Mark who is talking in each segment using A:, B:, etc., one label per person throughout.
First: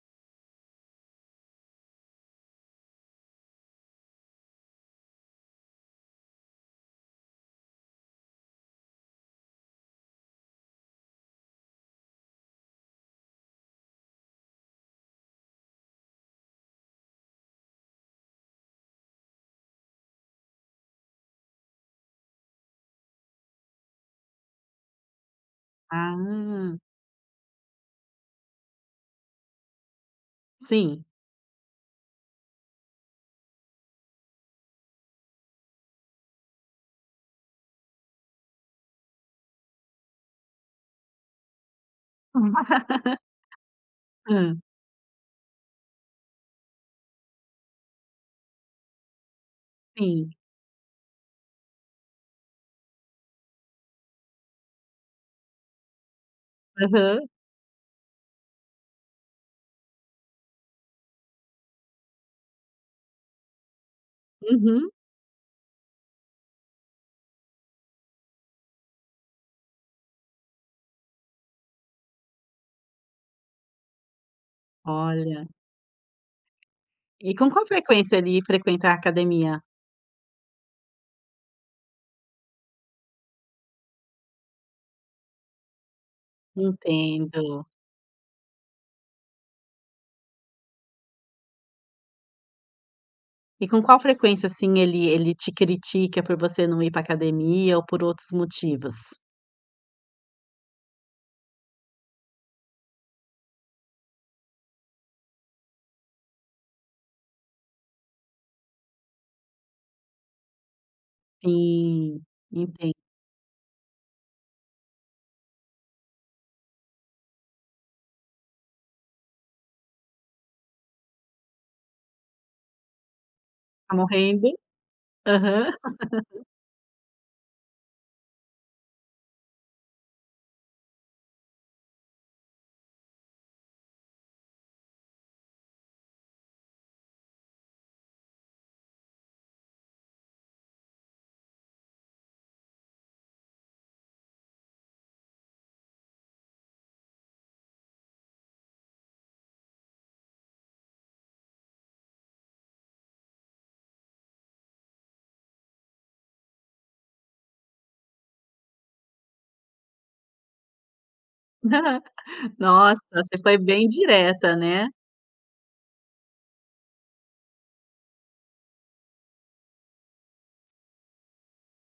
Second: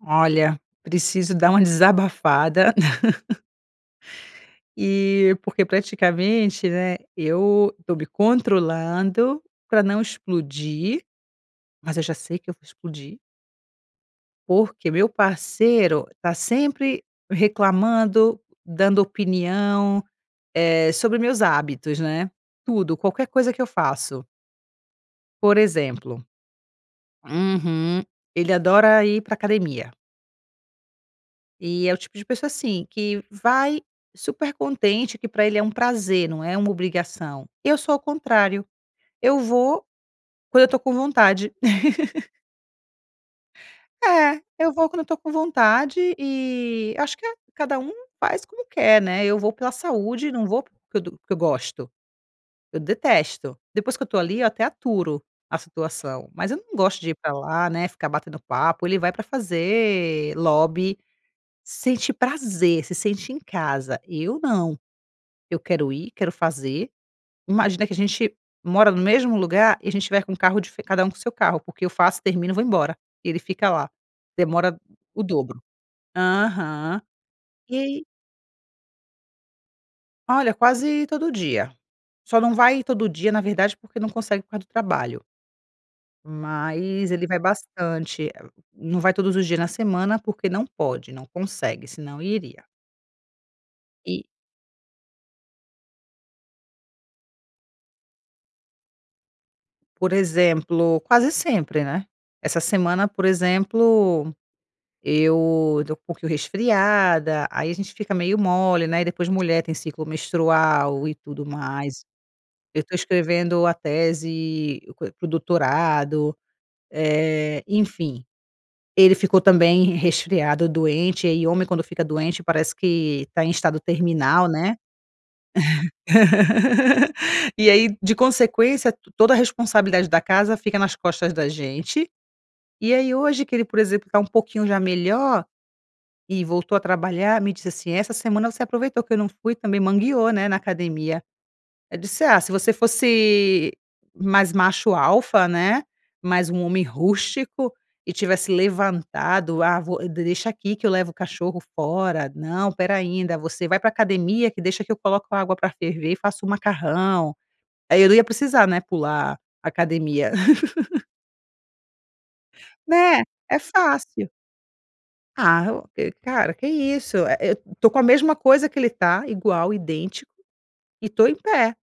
A: Olha, preciso dar uma desabafada. E porque praticamente, né, eu estou me controlando para não explodir. Mas eu já sei que eu vou explodir. Porque meu parceiro tá sempre reclamando, dando opinião, eh, sobre meus hábitos, né. Tudo, qualquer coisa que eu faço. Por exemplo
B: Ah.
A: Uhum. Ele adora ir para a academia.
B: Sim.
A: E é o tipo de pessoa, assim, que vai super contente, que para ele é um prazer, não é uma obrigação. Eu sou ao contrário. Eu vou quando eu tô com vontade. É,
B: Hã.
A: eu vou quando eu estou com vontade e acho que cada um faz como quer, né? Eu vou pela saúde
B: Sim.
A: e não vou porque eu to porque eu gosto. Eu detesto. Depois que eu estou ali, eu até aturo a situação, mas eu não gosto de ir
B: Aham.
A: para lá, né, ficar batendo papo. Ele vai para fazer lobby, sente prazer, se sente em casa. Eu não,
B: Uhum.
A: eu quero ir, quero fazer Imagina que a gente mora no mesmo lugar e a gente vai com o carro de cada um com seu carro, porque eu faço, termino, vou embora e ele fica lá. Demora o
B: Olha.
A: dobro. Aham.
B: E com qual
A: E aí
B: frequência ele frequenta a academia?
A: Olha, quase todo dia, só não vai todo dia, na verdade, porque não consegue por causa do trabalho. Mas ele vai
B: Entendo.
A: bastante. Ah, não vai todos os dias na semana, porque não pode, não consegue, senão iria.
B: E com qual
A: E
B: frequência, assim, ele ele te critica por você não ir pra academia, ou por outros motivos?
A: Por exemplo, quase sempre, né. Essa semana, por exemplo, eu eu tô um pouquinho resfriada, aí a gente fica meio mole, né, e depois a mulher tem ciclo menstrual e tudo o mais.
B: Sim,
A: Eu
B: entendo.
A: tô escrevendo a tese co para o doutorado, eh, enfim, ele ficou também resfriado, doente, e homem, quando fica doente, parece que tá em estado
B: Tá
A: terminal,
B: morrendo.
A: né.
B: Aham.
A: E aí, de consequência, t toda a responsabilidade da casa fica nas costas da gente. E aí hoje que ele, por exemplo, tá um pouquinho já melhor, e voltou a trabalhar, me disse assim: "Essa semana você aproveitou que eu não fui também mangueou, né, na academia." Eu disse: "Ah, se você fosse mais macho alfa, né, mais um homem rústico e tivesse levantado. Ah, vou deixa aqui que eu levo o cachorro fora, não, espera ai, da você vai pra academia que deixa que eu coloco a água para ferver e faço o macarrão. Aí eu não ia precisar, né, pular academia."
B: Nossa,
A: Né,
B: você foi
A: é
B: bem
A: fácil.
B: direta, né.
A: ah, cara, que isso, eh, eu tô com a mesma coisa que ele tá, igual, idêntico e tô em pé,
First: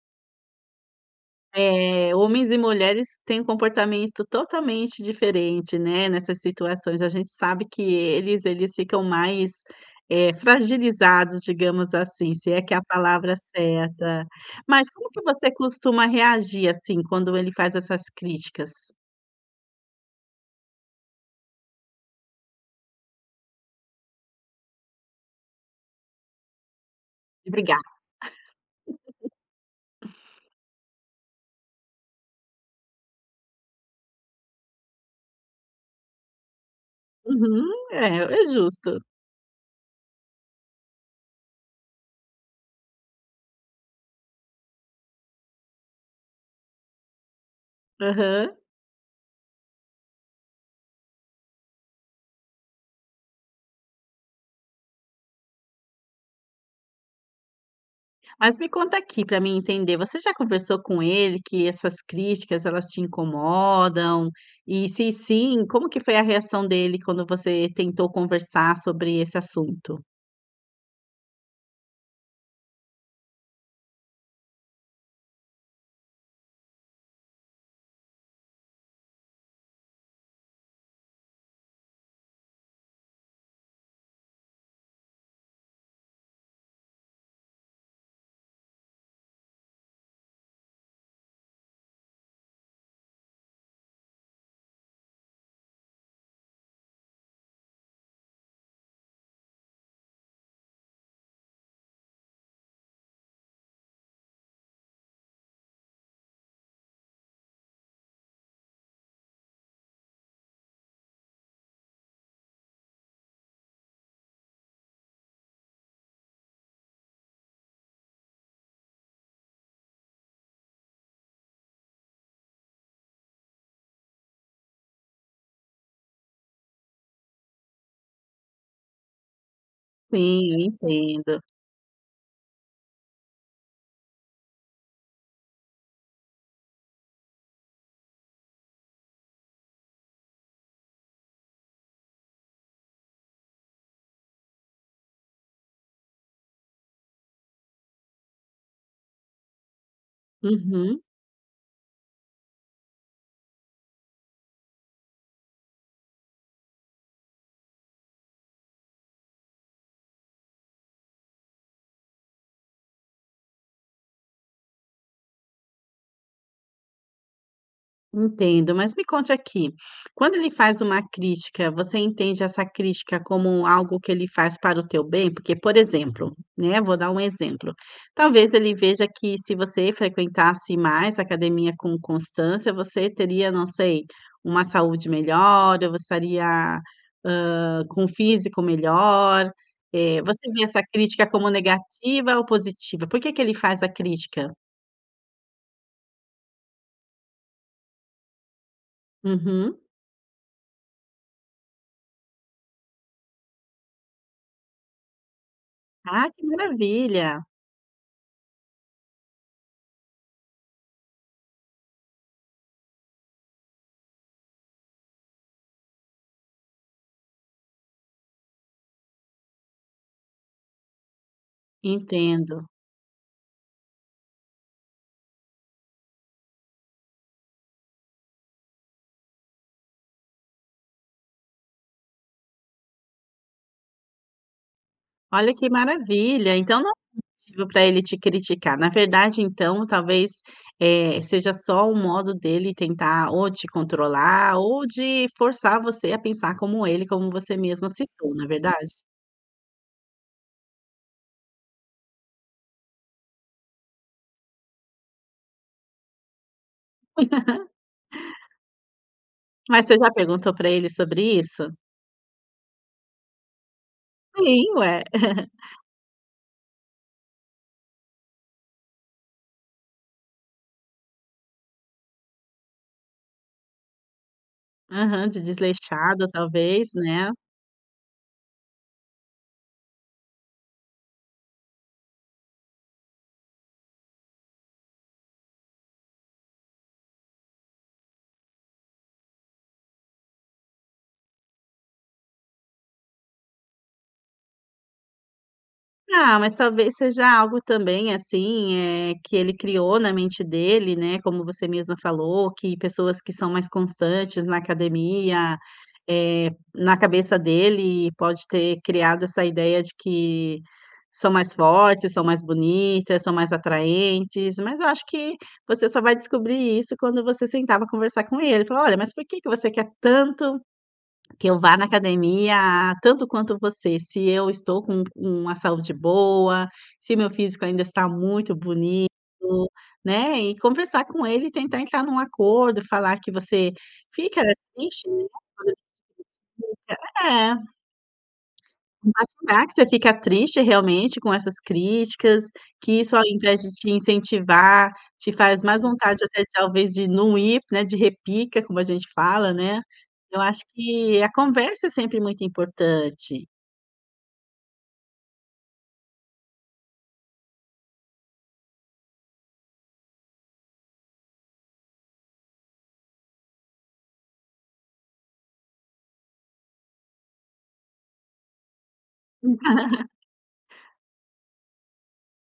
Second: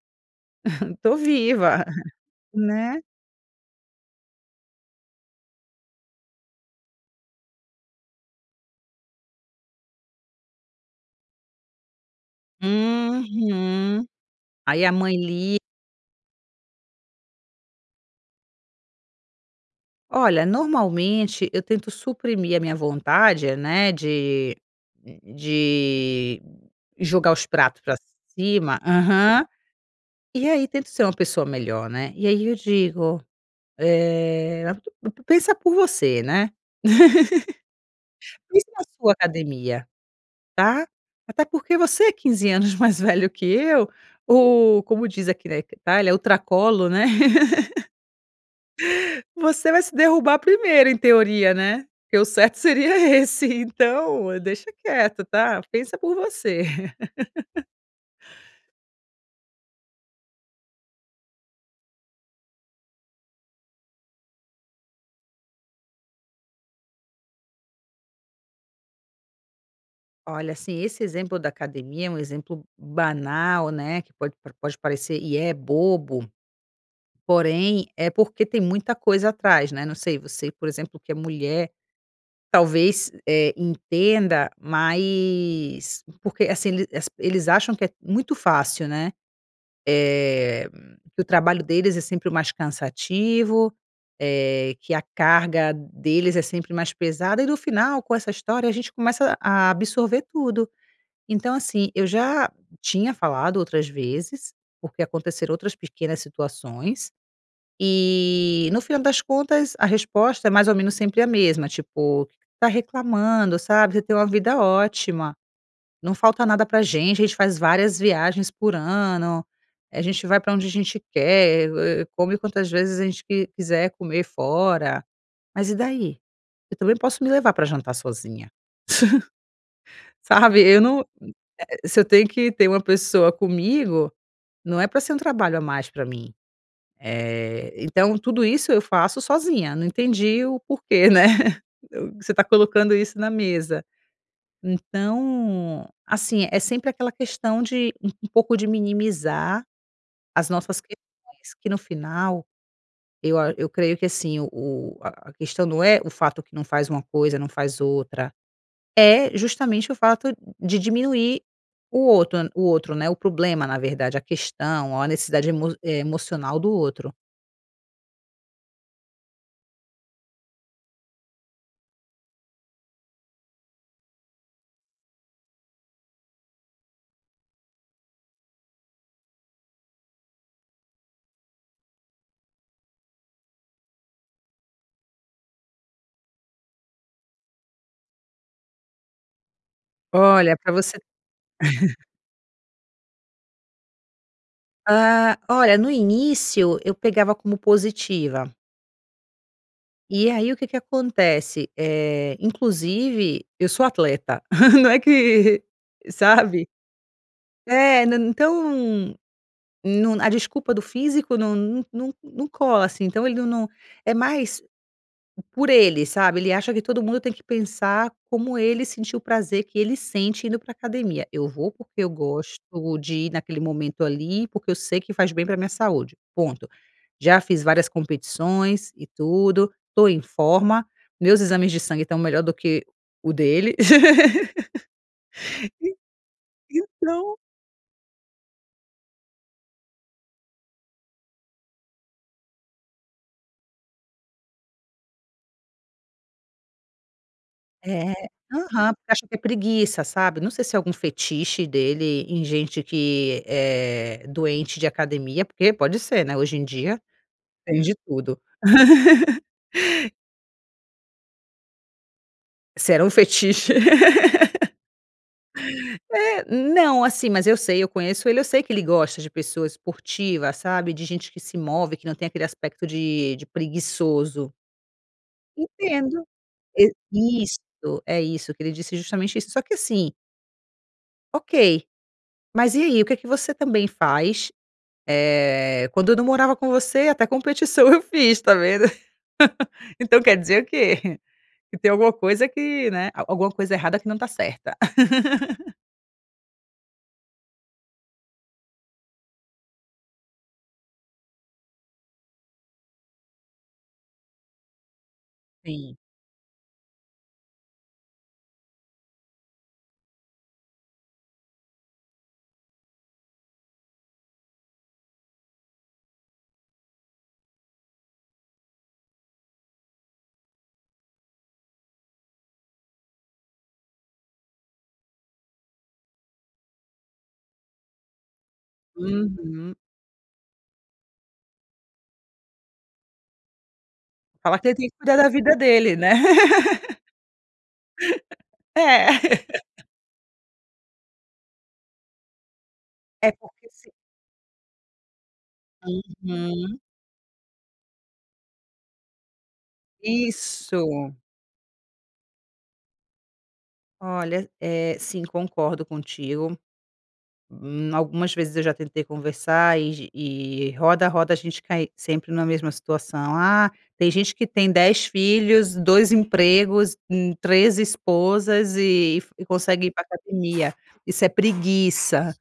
A: tô viva,
B: Eh, homens e
A: né.
B: mulheres têm um comportamento totalmente diferente, né, nessas situações, a gente sabe que eles eles ficam mais é fragilizados, digamos assim, se é que é a palavra
A: Uhum,
B: certa,
A: aí
B: mas
A: a
B: como
A: mãe
B: que você
A: li
B: costuma reagir assim, quando ele faz essas críticas?
A: Olha, normalmente eu tento suprimir a minha vontade, né, de de jogar os
B: De
A: pratos
B: brigar.
A: pra cima aham, e aí tento ser uma pessoa melhor, né, e aí eu digo, "eh, pe pensa por você, né,
B: Uhum, é, é
A: pensa na
B: justo.
A: sua academia, tá, até porque você é 15 anos mais velho que eu ou como diz aqui na Itália, o ultracolo, né,
B: Aham.
A: você vai se derrubar primeiro, em teoria, né, que o certo seria esse, então deixa quieto tá, pensa por você.".
B: Mas me conta aqui, pra mim entender, você já conversou com ele que essas críticas, elas te incomodam e se sim, como que foi a reação dele quando você tentou conversar sobre esse assunto?
A: Olha, assim, esse exemplo da academia é um exemplo banal, né, que pode pode parecer e é bobo, porém, é porque tem muita coisa atrás, né, não sei você, por exemplo, que é mulher, talvez, eh, entenda, mas porque, assim ele as eles acham que é muito fácil, né, eh, que o trabalho deles é sempre o mais cansativo, eh, que a carga deles é sempre mais pesada e no final, com essa história, a gente começa a absorver tudo, então assim, eu já tinha falado outras vezes. Porque aconteceram outras pequenas situações, e no final das contas, a resposta é mais ou menos sempre a mesma, tipo, "tá reclamando, sabe, você tem uma vida ótima, não falta nada pra a gente, a gente faz várias viagens por ano, a gente vai pra onde a gente quer, eh, come quantas vezes a gente qu quiser comer fora, mas e daí? Eu também posso me levar pra jantar sozinha,
B: Sim,
A: sabe, eu
B: eu
A: não,
B: entendo.
A: é, você tem que ter uma pessoa comigo, não é pra ser um trabalho a mais pra mim, eh, então, tudo isso eu faço sozinha, não entendi o porquê, né, você tá colocando isso na mesa". Então, assim é sempre aquela questão de um um pouco de minimizar as nossas
B: Uhum.
A: questões, que no final eu a eu creio que assim o o a a questão não é o fato que não faz uma coisa, não faz outra, é justamente o fato de de diminuir o outro o outro, né, o problema, na verdade, a questão ou a necessidade emo emocional do outro.
B: Entendo, mas me conte aqui; Quando ele faz uma crítica, você entende essa crítica como algo que ele faz para o teu bem? Porque, por exemplo, né, vou dar um exemplo. Talvez ele veja que se você frequentasse mais a academia com constância, você teria, não sei, uma saúde melhor. Ou você estaria, ah, com o físico melhor. Eh, você
A: Olha
B: vê
A: para
B: essa
A: você
B: crítica como negativa ou positiva? Por que que ele faz a crítica?
A: Ah, olha, no início eu pegava como positiva.
B: Uhum.
A: E aí, o que que acontece. Eh, inclusive eu sou atleta, não é que
B: Ah, que
A: sabe.
B: maravilha!
A: É não, então não a desculpa do físico não não não não cola assim. Então ele não não é mais por ele, sabe. Ele acha que todo mundo tem que pensar como ele sentiu, o prazer que ele sente indo para a academia. Eu vou porque eu gosto
B: Entendo.
A: de ir naquele momento ali, porque eu sei que faz bem para a minha saúde, ponto. Já fiz várias competições e tudo, estou em forma. Meus exames de sangue estão melhor do que o dele.
B: Olha que maravilha,
A: E
B: então não é
A: então
B: motivo para ele te criticar. Na verdade, então talvez, eh, seja só o modo dele tentar ou te controlar ou de forçar você a pensar como ele, como você mesma
A: É,
B: citou na verdade.
A: aham, porque acha que é preguiça, sabe. Não sei se é algum fetiche dele em gente que é doente de academia, porque pode ser, né. Hoje em dia tem de tudo.
B: Mas você já perguntou pra ele sobre isso?
A: Se era um fetiche.
B: Sim, ué.
A: É, não, assim, mas eu sei, eu conheço ele, eu sei que ele gosta de pessoa esportiva, sabe, de gente que se move, que não tem aquele aspecto de de preguiçoso.
B: Aham, de
A: Entendo,
B: desleixado, talvez,
A: e,
B: né.
A: isso, é isso, que ele disse é justamente isso, só que assim Ok. Mas e aí: "O que que você também faz, eh, quando eu não morava com você, até competição eu fiz, tá vendo?" Então quer dizer o quê? Que tem alguma coisa que, né, al alguma coisa errada que não tá certa.
B: Ah, mas talvez seja algo também, assim, eh, que ele criou na mente dele, né, como você mesma falou, que pessoas que são mais constantes na academia,
A: Sim.
B: eh, na cabeça dele e pode ter criado essa ideia de que são mais fortes, são mais bonitas, são mais atraentes, mas eu acho que você só vai descobrir isso quando você sentar pra conversar com ele e falar: "Olha, mas por que que você quer tanto, que eu vá na academia a tanto quanto você. Se eu estou com u uma saúde boa, se o meu físico ainda está muito bonito",
A: Uhum.
B: né, e conversar com ele e tentar entrar num acordo, falar que você fica
A: Falar que ele que tem que
B: triste,
A: cuidar
B: né,
A: da vida
B: quando ele
A: dele, né.
B: faz essas críticas. É.
A: É!
B: Mas falar que você fica triste realmente com essas críticas, que isso ao
A: É
B: invés
A: porque
B: de te
A: se
B: incentivar, te faz mais vontade até,
A: uhum.
B: talvez, de não ir, né, de repica, como a gente fala, né. Eu acho
A: Isso.
B: que a conversa é sempre muito importante.
A: Olha, eh, sim, concordo contigo. Hum, algumas vezes eu já tentei conversar e e roda, roda e a gente cai sempre na mesma situação. "Ah, tem gente que tem 10 filhos, 2 empregos, hum, 3 esposas e e
B: Hum.
A: consegue ir pra academia. Isso é preguiça."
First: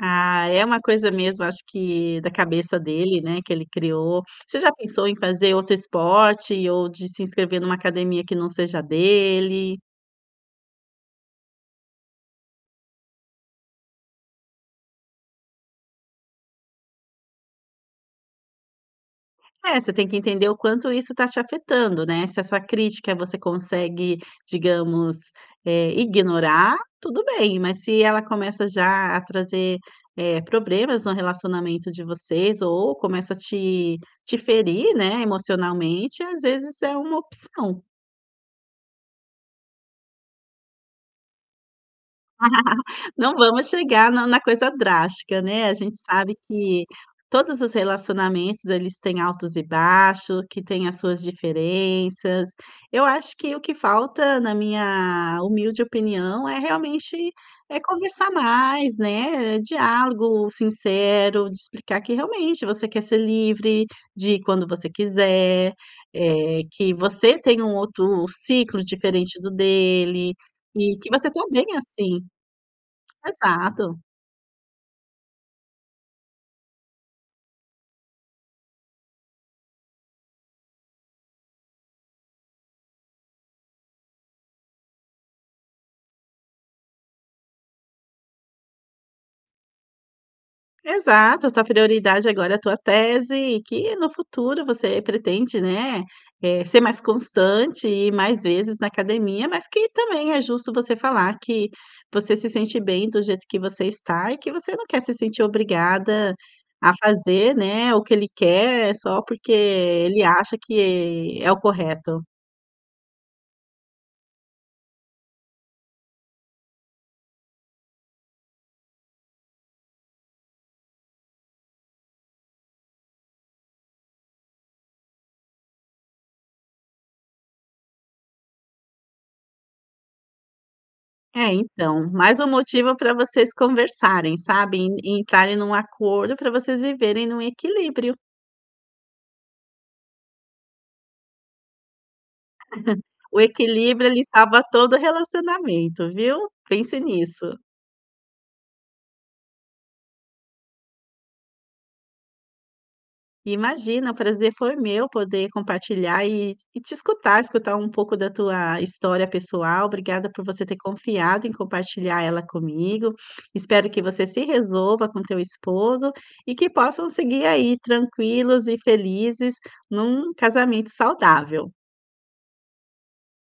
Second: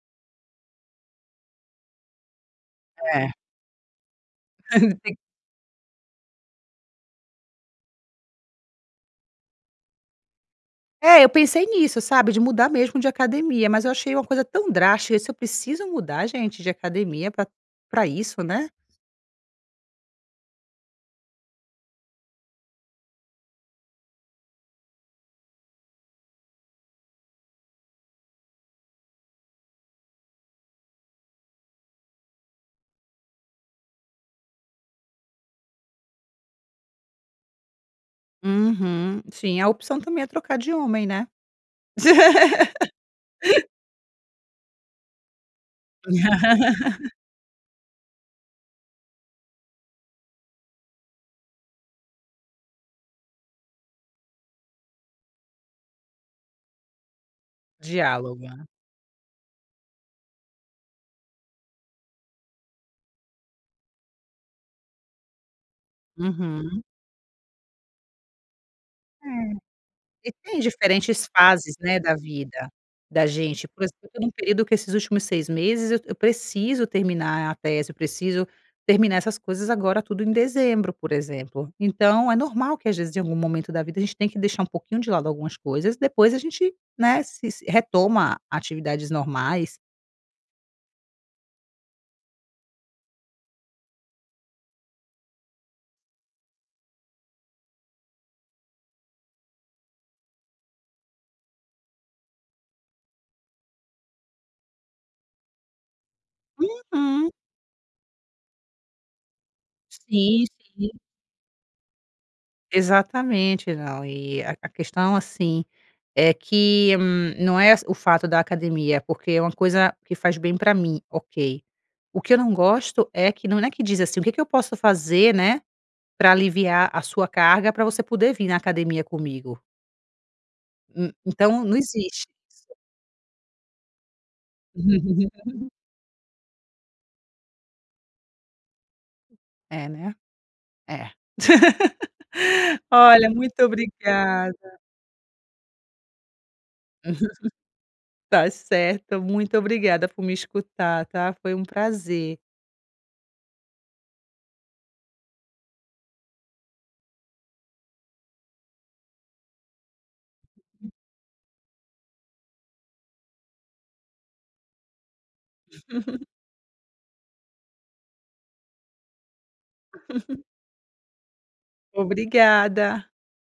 B: Ah, é uma coisa mesmo acho que da cabeça dele,
A: É.
B: né, que ele criou. Você já pensou em
A: Sim.
B: fazer outro esporte ou de se inscrever numa academia que não seja a dele?
A: É, eu pensei nisso, sabe, de mudar mesmo de academia. Mas eu achei uma coisa tão drástica: "Se eu preciso mudar, gente, de academia pra pra isso", né?
B: É, você tem que entender o quanto isso está te afetando, né? Se essa crítica você consegue, digamos, eh, ignorar, tudo bem. Mas se ela começa já a trazer, eh, problemas no relacionamento de vocês ou começa a te-te ferir, né, emocionalmente, às vezes é uma opção.
A: Uhum, sim, a opção também é trocar de homem, né?
B: Não vamos chegar na na coisa drástica, né? A gente sabe que todos os relacionamentos, eles têm altos e baixos, que têm as suas diferenças. Eu acho que o que falta, na minha humilde opinião é realmente é conversar
A: Diálogo, né?
B: mais, né, eh, diálogo sincero de explicar que realmente você quer ser livre de ir quando você quiser, eh,
A: Uhum.
B: que você tem um outro ciclo diferente do
A: É, e
B: dele
A: tem
B: e que
A: diferentes
B: você tá bem
A: fases, né, da
B: assim.
A: vida da gente, por
B: Exato.
A: exemplo, eu tô num período que esses últimos 6 meses eu eu preciso terminar a tese, eu preciso terminar essas coisas, agora tudo em dezembro, por exemplo. Então é normal que, às vezes, em algum momento da vida, a gente tem que deixar um pouquinho de lado algumas coisas, depois a gente, né, se retoma atividades normais.
B: Exato, a tua prioridade agora é a tua tese, e que no futuro você pretende, né, eh, ser mais constante e mais vezes na academia, mas que também é justo você falar que você se sente bem do jeito que você está, e que você não quer se sentir obrigada a
A: Uhum.
B: fazer, né. O que ele quer só porque ele
A: Sim,
B: acha
A: sim.
B: que é o correto.
A: Exatamente, não e a a questão, assim, é que não é as o fato da academia, porque é uma coisa que faz bem para mim, ok. O que eu não gosto é que não não é que diz assim: "O que que eu posso fazer, né, pra aliviar a sua carga pra você poder vir na academia comigo?" Hum,
B: É,
A: então não
B: então,
A: existe
B: mas um
A: isso.
B: motivo para vocês conversarem, sabe, e entrarem num acordo para vocês viverem num equilíbrio.
A: É, né. É, Olha,
B: O
A: muito
B: equilíbrio. Ele
A: obrigada.
B: salva todo relacionamento, viu, pense nisso.
A: Tá certo. Muito obrigada por me escutar, tá, foi um prazer.
B: Imagina, o prazer foi meu poder compartilhar e e te escutar, escutar um pouco da tua história pessoal. Obrigada por você ter confiado em compartilhar ela comigo. Espero que você se resolva com o teu esposo, e que possam seguir aí tranquilos e felizes num casamento saudável.
A: Obrigada.